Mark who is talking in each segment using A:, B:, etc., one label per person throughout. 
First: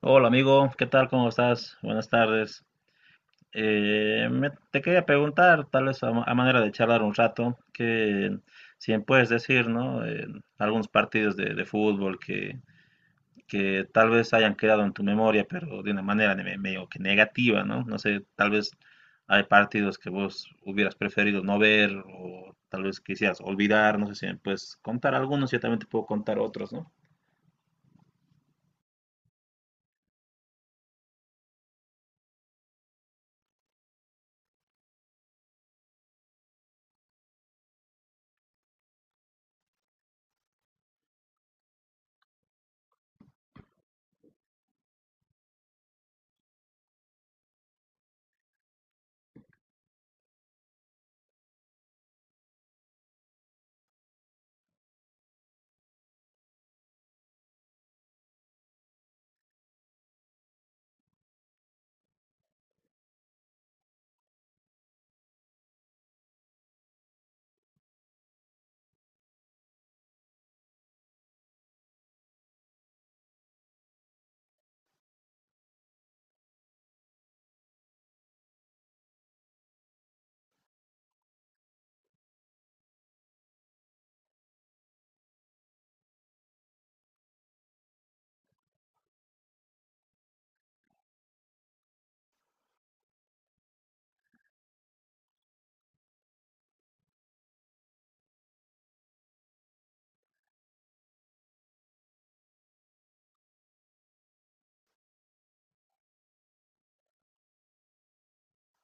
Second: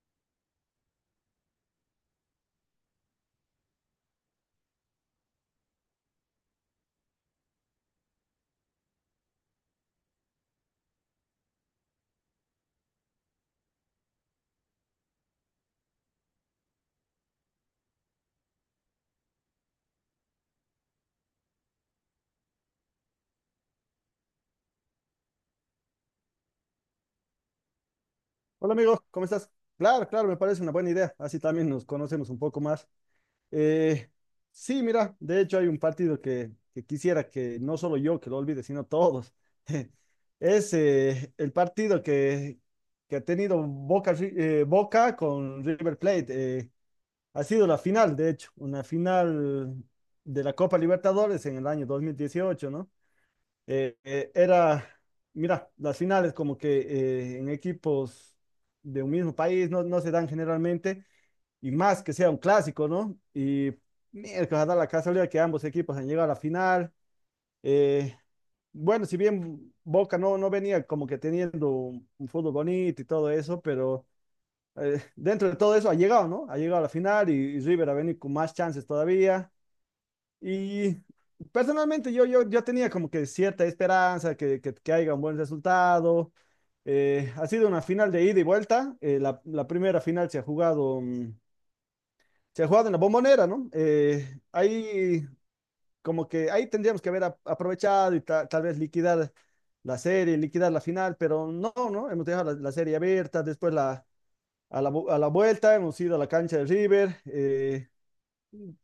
A: Hola amigo, ¿qué tal? ¿Cómo estás? Buenas tardes. Te quería preguntar, tal vez a manera de charlar un rato, que si me puedes decir, ¿no? Algunos partidos de fútbol que tal vez hayan quedado en tu memoria, pero de una manera medio que negativa, ¿no? No sé, tal vez hay partidos que vos hubieras preferido no ver o tal vez quisieras olvidar, no sé si me puedes contar algunos, yo también te puedo contar otros, ¿no?
B: Hola amigo, ¿cómo estás? Claro, claro, me parece una buena idea. Así también nos conocemos un poco más. Eh, sí, mira, de hecho hay un partido que quisiera que no solo yo que lo olvide, sino todos. Es el partido que ha tenido Boca con River Plate. eh, ha sido la final, de hecho, una final de la Copa Libertadores en el año 2018, ¿no? Era, mira, las finales como que en equipos de un mismo país no se dan generalmente, y más que sea un clásico, ¿no? Y miércoles da la casualidad que ambos equipos han llegado a la final. Eh, bueno, si bien Boca no venía como que teniendo un fútbol bonito y todo eso, pero dentro de todo eso ha llegado, ¿no? Ha llegado a la final y River ha venido con más chances todavía. Y personalmente yo tenía como que cierta esperanza que haya un buen resultado. Ha sido una final de ida y vuelta. La primera final se ha jugado, se ha jugado en la Bombonera, ¿no? Ahí como que ahí tendríamos que haber aprovechado y tal vez liquidar la serie, liquidar la final, pero no, ¿no? Hemos dejado la serie abierta, después la, a la, vu- a la vuelta hemos ido a la cancha de River. eh,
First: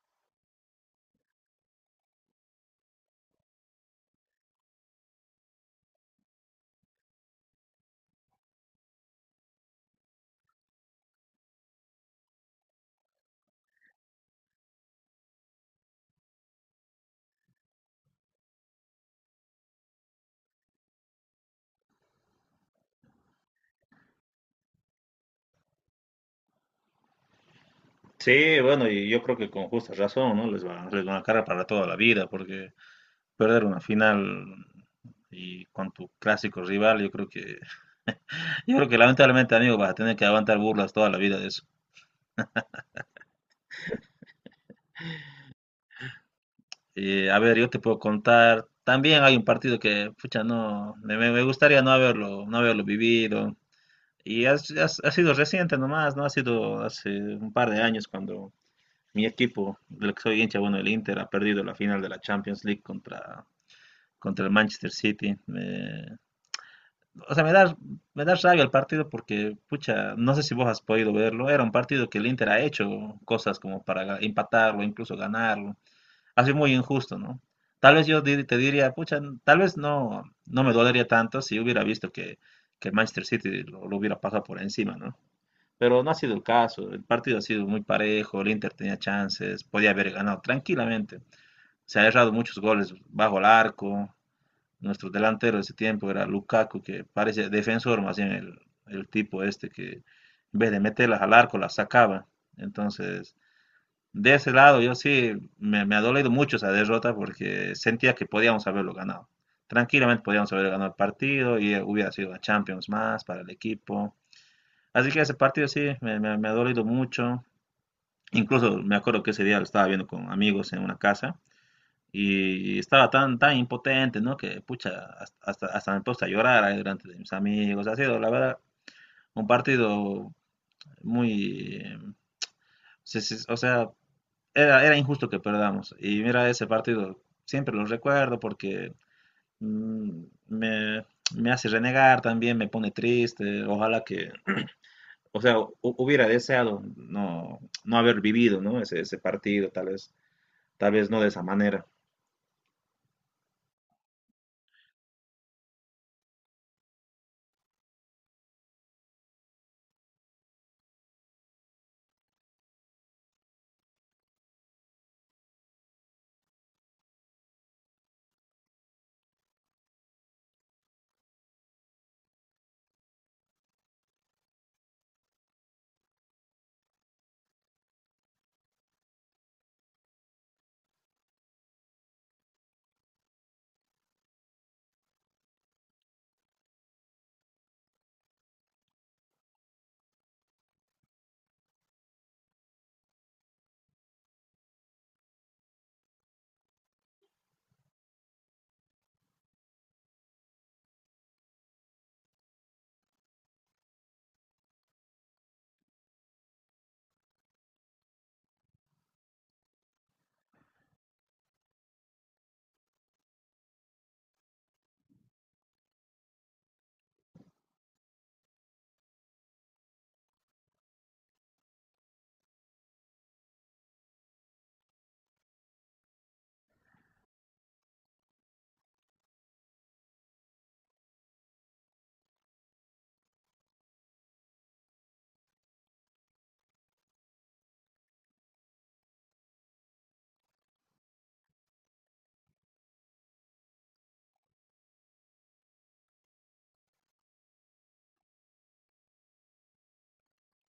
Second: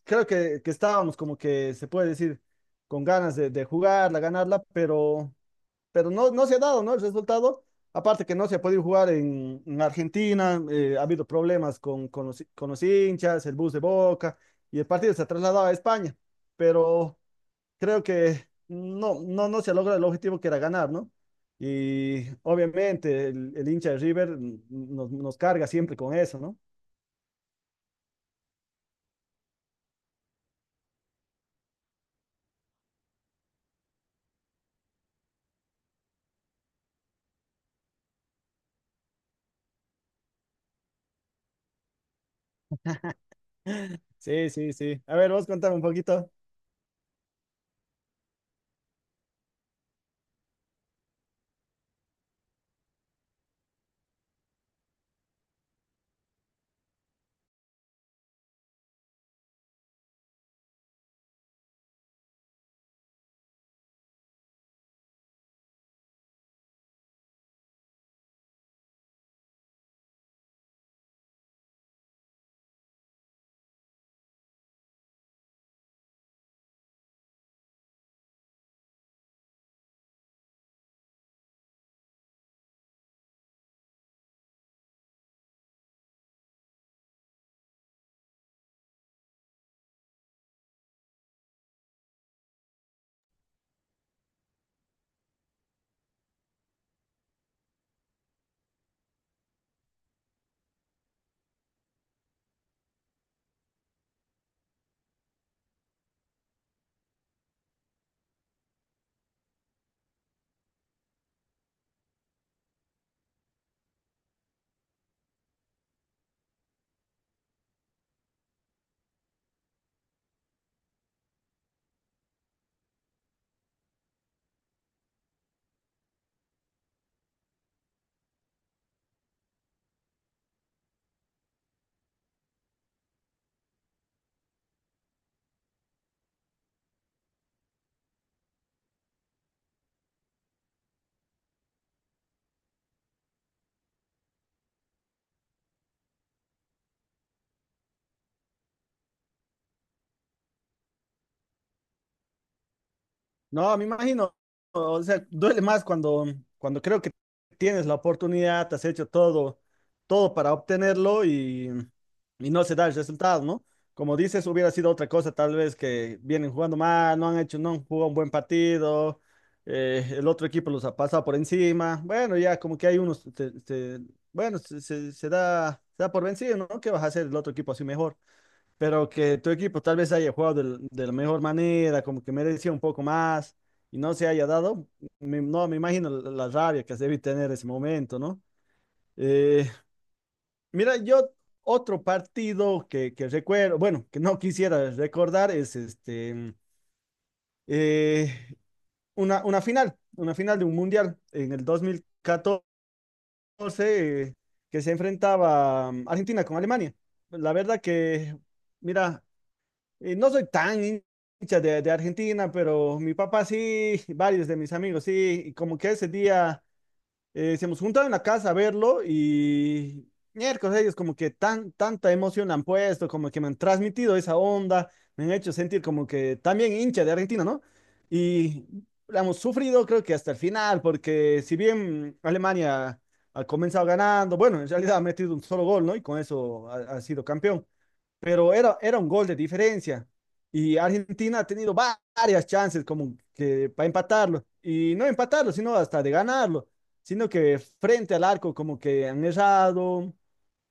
B: creo que estábamos como que se puede decir con ganas de jugarla, ganarla, pero no se ha dado, ¿no? El resultado. Aparte que no se ha podido jugar en Argentina, ha habido problemas con los hinchas, el bus de Boca, y el partido se ha trasladado a España, pero creo que no se logra el objetivo que era ganar, ¿no? Y obviamente el hincha de River nos carga siempre con eso, ¿no?
A: Sí, bueno, y yo creo que con justa razón, ¿no? Les va, les van a cara para toda la vida, porque perder una final y con tu clásico rival, yo creo que, yo creo que lamentablemente, amigo, vas a tener que aguantar burlas toda la vida de eso.
B: Sí, sí, sí. A ver, vos contame un poquito.
A: A ver, yo te puedo contar, también hay un partido que, pucha, no, me gustaría no haberlo, no haberlo vivido. Y ha sido reciente nomás, ¿no? Ha sido hace un par de años cuando mi equipo, del que soy hincha, bueno, el Inter, ha perdido la final de la Champions League contra el Manchester City. O sea, me da rabia el partido porque, pucha, no sé si vos has podido verlo. Era un partido que el Inter ha hecho cosas como para empatarlo, incluso ganarlo. Ha sido muy injusto, ¿no? Tal vez yo te diría, pucha, tal vez no me dolería tanto si hubiera visto que el Manchester City lo hubiera pasado por encima, ¿no? Pero no ha sido el caso. El partido ha sido muy parejo, el Inter tenía chances, podía haber ganado tranquilamente. Se ha errado muchos goles bajo el arco, nuestro delantero de ese tiempo era Lukaku, que parece defensor más bien. El tipo este que en vez de meterlas al arco las sacaba. Entonces, de ese lado yo sí me ha dolido mucho esa derrota porque sentía que podíamos haberlo ganado. Tranquilamente podíamos haber ganado el partido y hubiera sido a Champions más para el equipo. Así que ese partido sí me ha dolido mucho. Incluso me acuerdo que ese día lo estaba viendo con amigos en una casa y estaba tan, tan impotente, ¿no? Que, pucha, me puse a llorar ahí delante de mis amigos. Ha sido, la verdad, un partido muy, o sea, era injusto que perdamos. Y mira, ese partido siempre lo recuerdo porque mm, me, me hace renegar también, me pone triste. Ojalá que, o sea, hubiera deseado no haber vivido, ¿no? Ese partido, tal vez no de esa manera.
B: No, me imagino, o sea, duele más cuando, cuando creo que tienes la oportunidad, te has hecho todo, todo para obtenerlo y no se da el resultado, ¿no? Como dices, hubiera sido otra cosa, tal vez que vienen jugando mal, no han hecho, no han jugado un buen partido, el otro equipo los ha pasado por encima, bueno, ya como que hay unos, bueno, se da por vencido, ¿no? ¿Qué vas a hacer el otro equipo así mejor? Pero que tu equipo tal vez haya jugado de la mejor manera, como que merecía un poco más y no se haya dado, no, me imagino la rabia que se debe tener ese momento, ¿no? Eh, mira, yo otro partido que recuerdo, bueno, que no quisiera recordar es este, eh, una final de un mundial en el 2014 eh, que se enfrentaba Argentina con Alemania. La verdad que, mira, no soy tan hincha de Argentina, pero mi papá sí, varios de mis amigos sí, y como que ese día se nos juntaron en la casa a verlo y miércoles ellos como que tanta emoción han puesto, como que me han transmitido esa onda, me han hecho sentir como que también hincha de Argentina, ¿no? Y la hemos sufrido creo que hasta el final, porque si bien Alemania ha comenzado ganando, bueno, en realidad ha metido un solo gol, ¿no? Y con eso ha sido campeón, pero era un gol de diferencia. Y Argentina ha tenido varias chances como que para empatarlo. Y no empatarlo, sino hasta de ganarlo. Sino que frente al arco como que han errado,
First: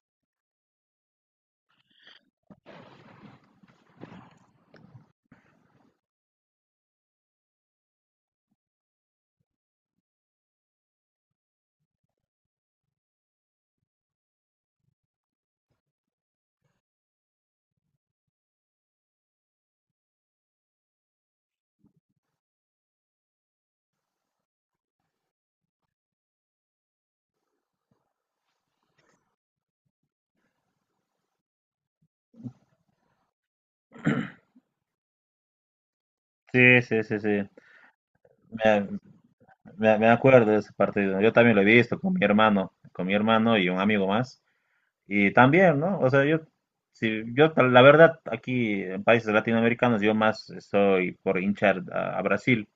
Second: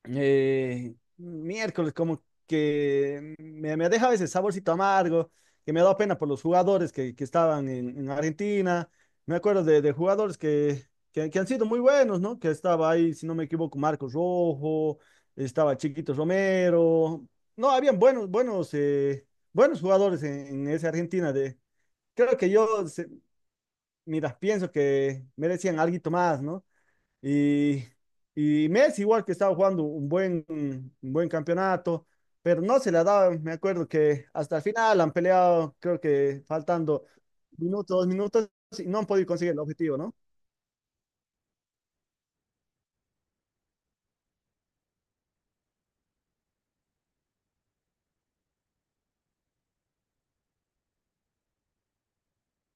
B: miércoles, como que me deja a veces saborcito amargo, que me ha dado pena por los jugadores que estaban en Argentina. Me acuerdo de jugadores que han sido muy buenos, ¿no? Que estaba ahí, si no me equivoco, Marcos Rojo, estaba Chiquito Romero. No, habían buenos, buenos, buenos jugadores en esa Argentina de. Creo que yo, mira, pienso que merecían algo más, ¿no? Y, y Messi igual que estaba jugando un buen campeonato, pero no se le ha dado, me acuerdo que hasta el final han peleado, creo que
A: Sí, sí,
B: faltando
A: sí, sí.
B: minutos, dos minutos, y
A: Me,
B: no han podido conseguir el objetivo,
A: me
B: ¿no?
A: acuerdo de ese partido. Yo también lo he visto con mi hermano y un amigo más. Y también, ¿no? O sea, yo, si, yo ta- la verdad, aquí en países latinoamericanos, yo más estoy por hinchar a Brasil.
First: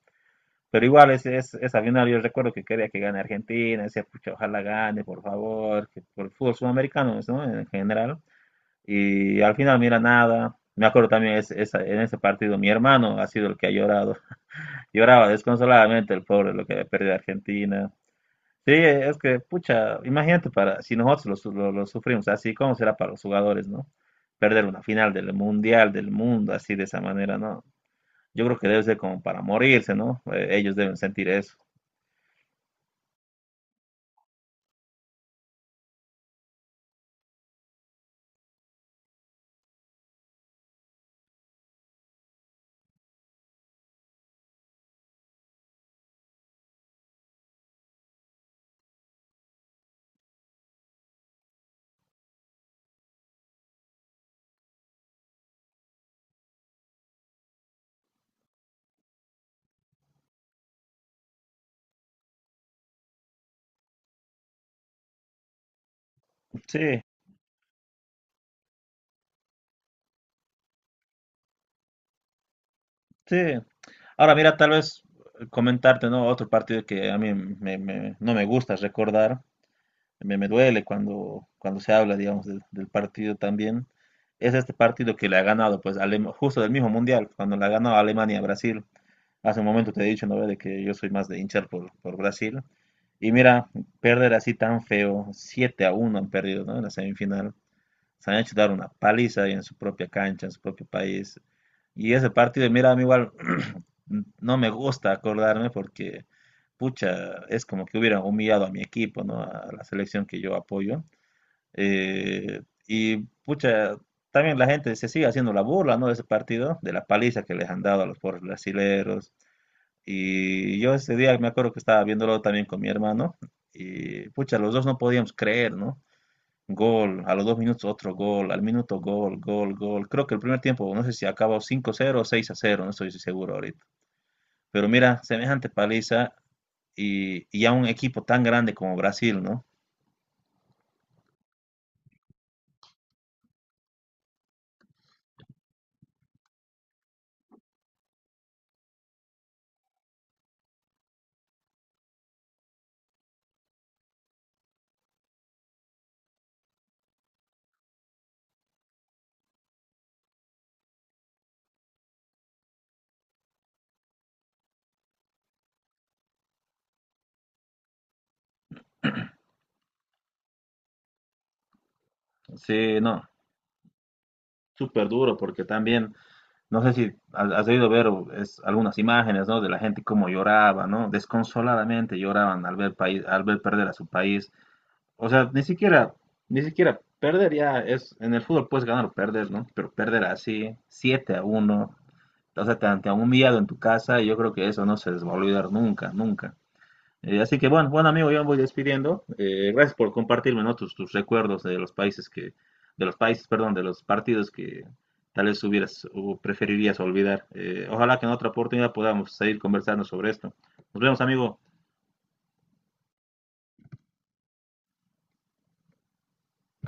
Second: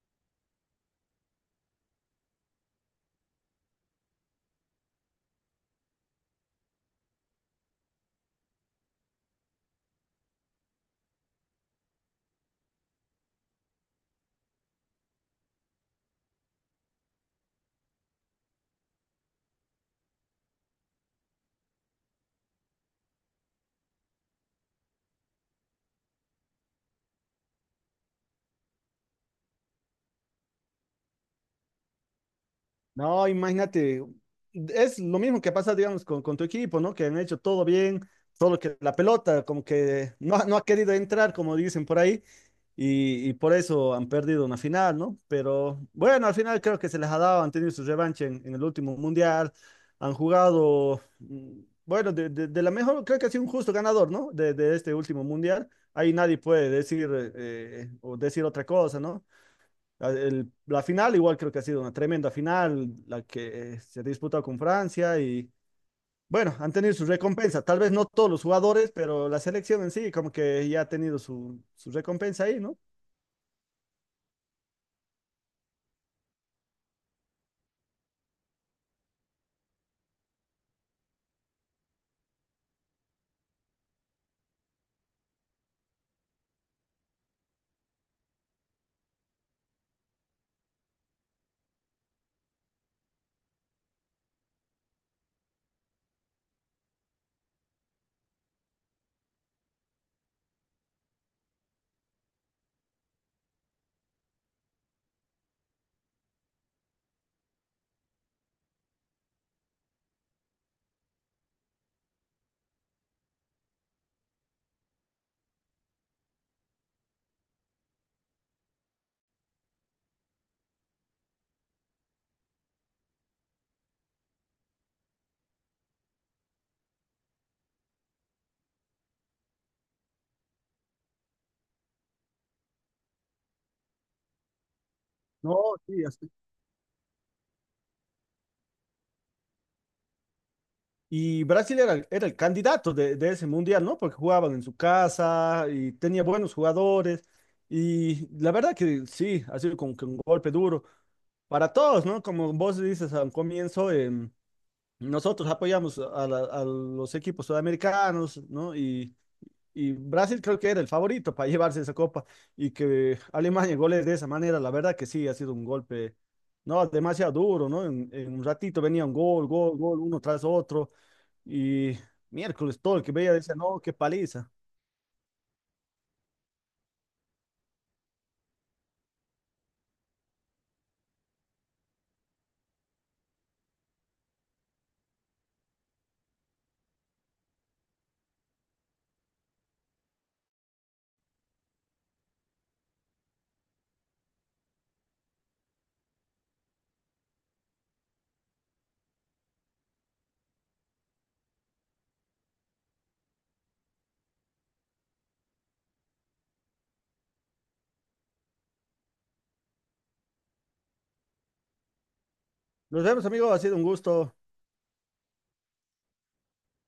A: Pero igual, esa final yo recuerdo que quería que gane Argentina, decía, pucha, ojalá gane, por favor, que por el fútbol sudamericano, ¿no? En general. Y al final, mira, nada. Me acuerdo también en ese partido, mi hermano ha sido el que ha llorado. Lloraba desconsoladamente el pobre, lo que había perdido Argentina. Sí, es que, pucha, imagínate para, si nosotros lo sufrimos así, ¿cómo será para los jugadores, no? Perder una final del Mundial, del mundo, así de esa manera, ¿no? Yo creo que debe ser como para morirse, ¿no? Ellos deben sentir eso.
B: No, imagínate, es lo mismo que pasa, digamos, con tu equipo, ¿no? Que han hecho todo bien, solo que la pelota como que no, no ha querido entrar, como dicen por ahí, y por eso han perdido una final, ¿no? Pero bueno, al final creo que se les ha dado, han tenido su revancha en el último mundial, han jugado, bueno, de la mejor, creo que ha sido un justo ganador, ¿no? De este último mundial. Ahí nadie puede decir, o decir otra cosa, ¿no? La final igual creo que ha sido una tremenda final, la que se ha disputado con Francia y bueno, han
A: Sí,
B: tenido su recompensa. Tal vez no todos los jugadores, pero la selección en sí como que ya ha tenido su recompensa ahí, ¿no?
A: sí. Ahora, mira, tal vez comentarte, ¿no? Otro partido que a mí no me gusta recordar, me duele cuando, cuando se habla, digamos, del partido también, es este partido que le ha ganado, pues, justo del mismo Mundial, cuando le ha ganado a Alemania a Brasil. Hace un momento te he dicho, ¿no? De que yo soy más de hinchar por Brasil. Y mira, perder así tan feo, 7-1 han perdido, ¿no? En la semifinal. Se han hecho dar una paliza ahí en su propia cancha, en su propio país. Y ese partido, mira, a mí igual, no me gusta acordarme porque, pucha, es como que hubieran humillado a mi equipo, ¿no? A la selección que yo apoyo. Y, pucha, también la gente se sigue haciendo la burla, ¿no? De ese partido, de la paliza que les han dado a los pobres brasileros. Y yo ese día me acuerdo que estaba viéndolo también con mi hermano y, pucha, los dos no podíamos creer, ¿no? Gol, a los 2 minutos otro gol, al minuto gol, gol, gol. Creo que el primer tiempo, no sé si acabó 5-0 o 6-0, no estoy seguro ahorita. Pero mira,
B: No,
A: semejante
B: sí, así.
A: paliza y a un equipo tan grande como Brasil, ¿no?
B: Y Brasil era, era el candidato de ese mundial, ¿no? Porque jugaban en su casa y tenía buenos jugadores. Y la verdad que sí, ha sido como que un golpe duro para todos, ¿no? Como vos dices al comienzo, nosotros apoyamos a, a los equipos sudamericanos, ¿no? Y Brasil creo que era el favorito para llevarse esa copa y que Alemania goles de esa manera, la verdad que sí, ha sido un golpe, ¿no? Demasiado duro, ¿no? En un ratito venía un gol, gol, gol, uno tras otro y miércoles todo
A: Sí,
B: el que
A: no,
B: veía decía, no, qué paliza.
A: súper duro porque también, no sé si has debido ver algunas imágenes, ¿no? De la gente cómo lloraba, ¿no? Desconsoladamente lloraban al ver perder a su país. O sea, ni siquiera perdería, en el fútbol puedes ganar o perder, ¿no? Pero perder así, 7-1, o sea, te han humillado en tu casa y yo creo que eso no se les va a olvidar nunca, nunca. Así que bueno, bueno amigo, yo me voy despidiendo. Gracias por compartirme, ¿no? tus recuerdos de los países que, de los países, perdón, de los partidos que tal vez hubieras o preferirías olvidar. Ojalá que en otra oportunidad podamos seguir conversando sobre esto. Nos vemos, amigo.
B: Nos vemos, amigos, ha sido un gusto.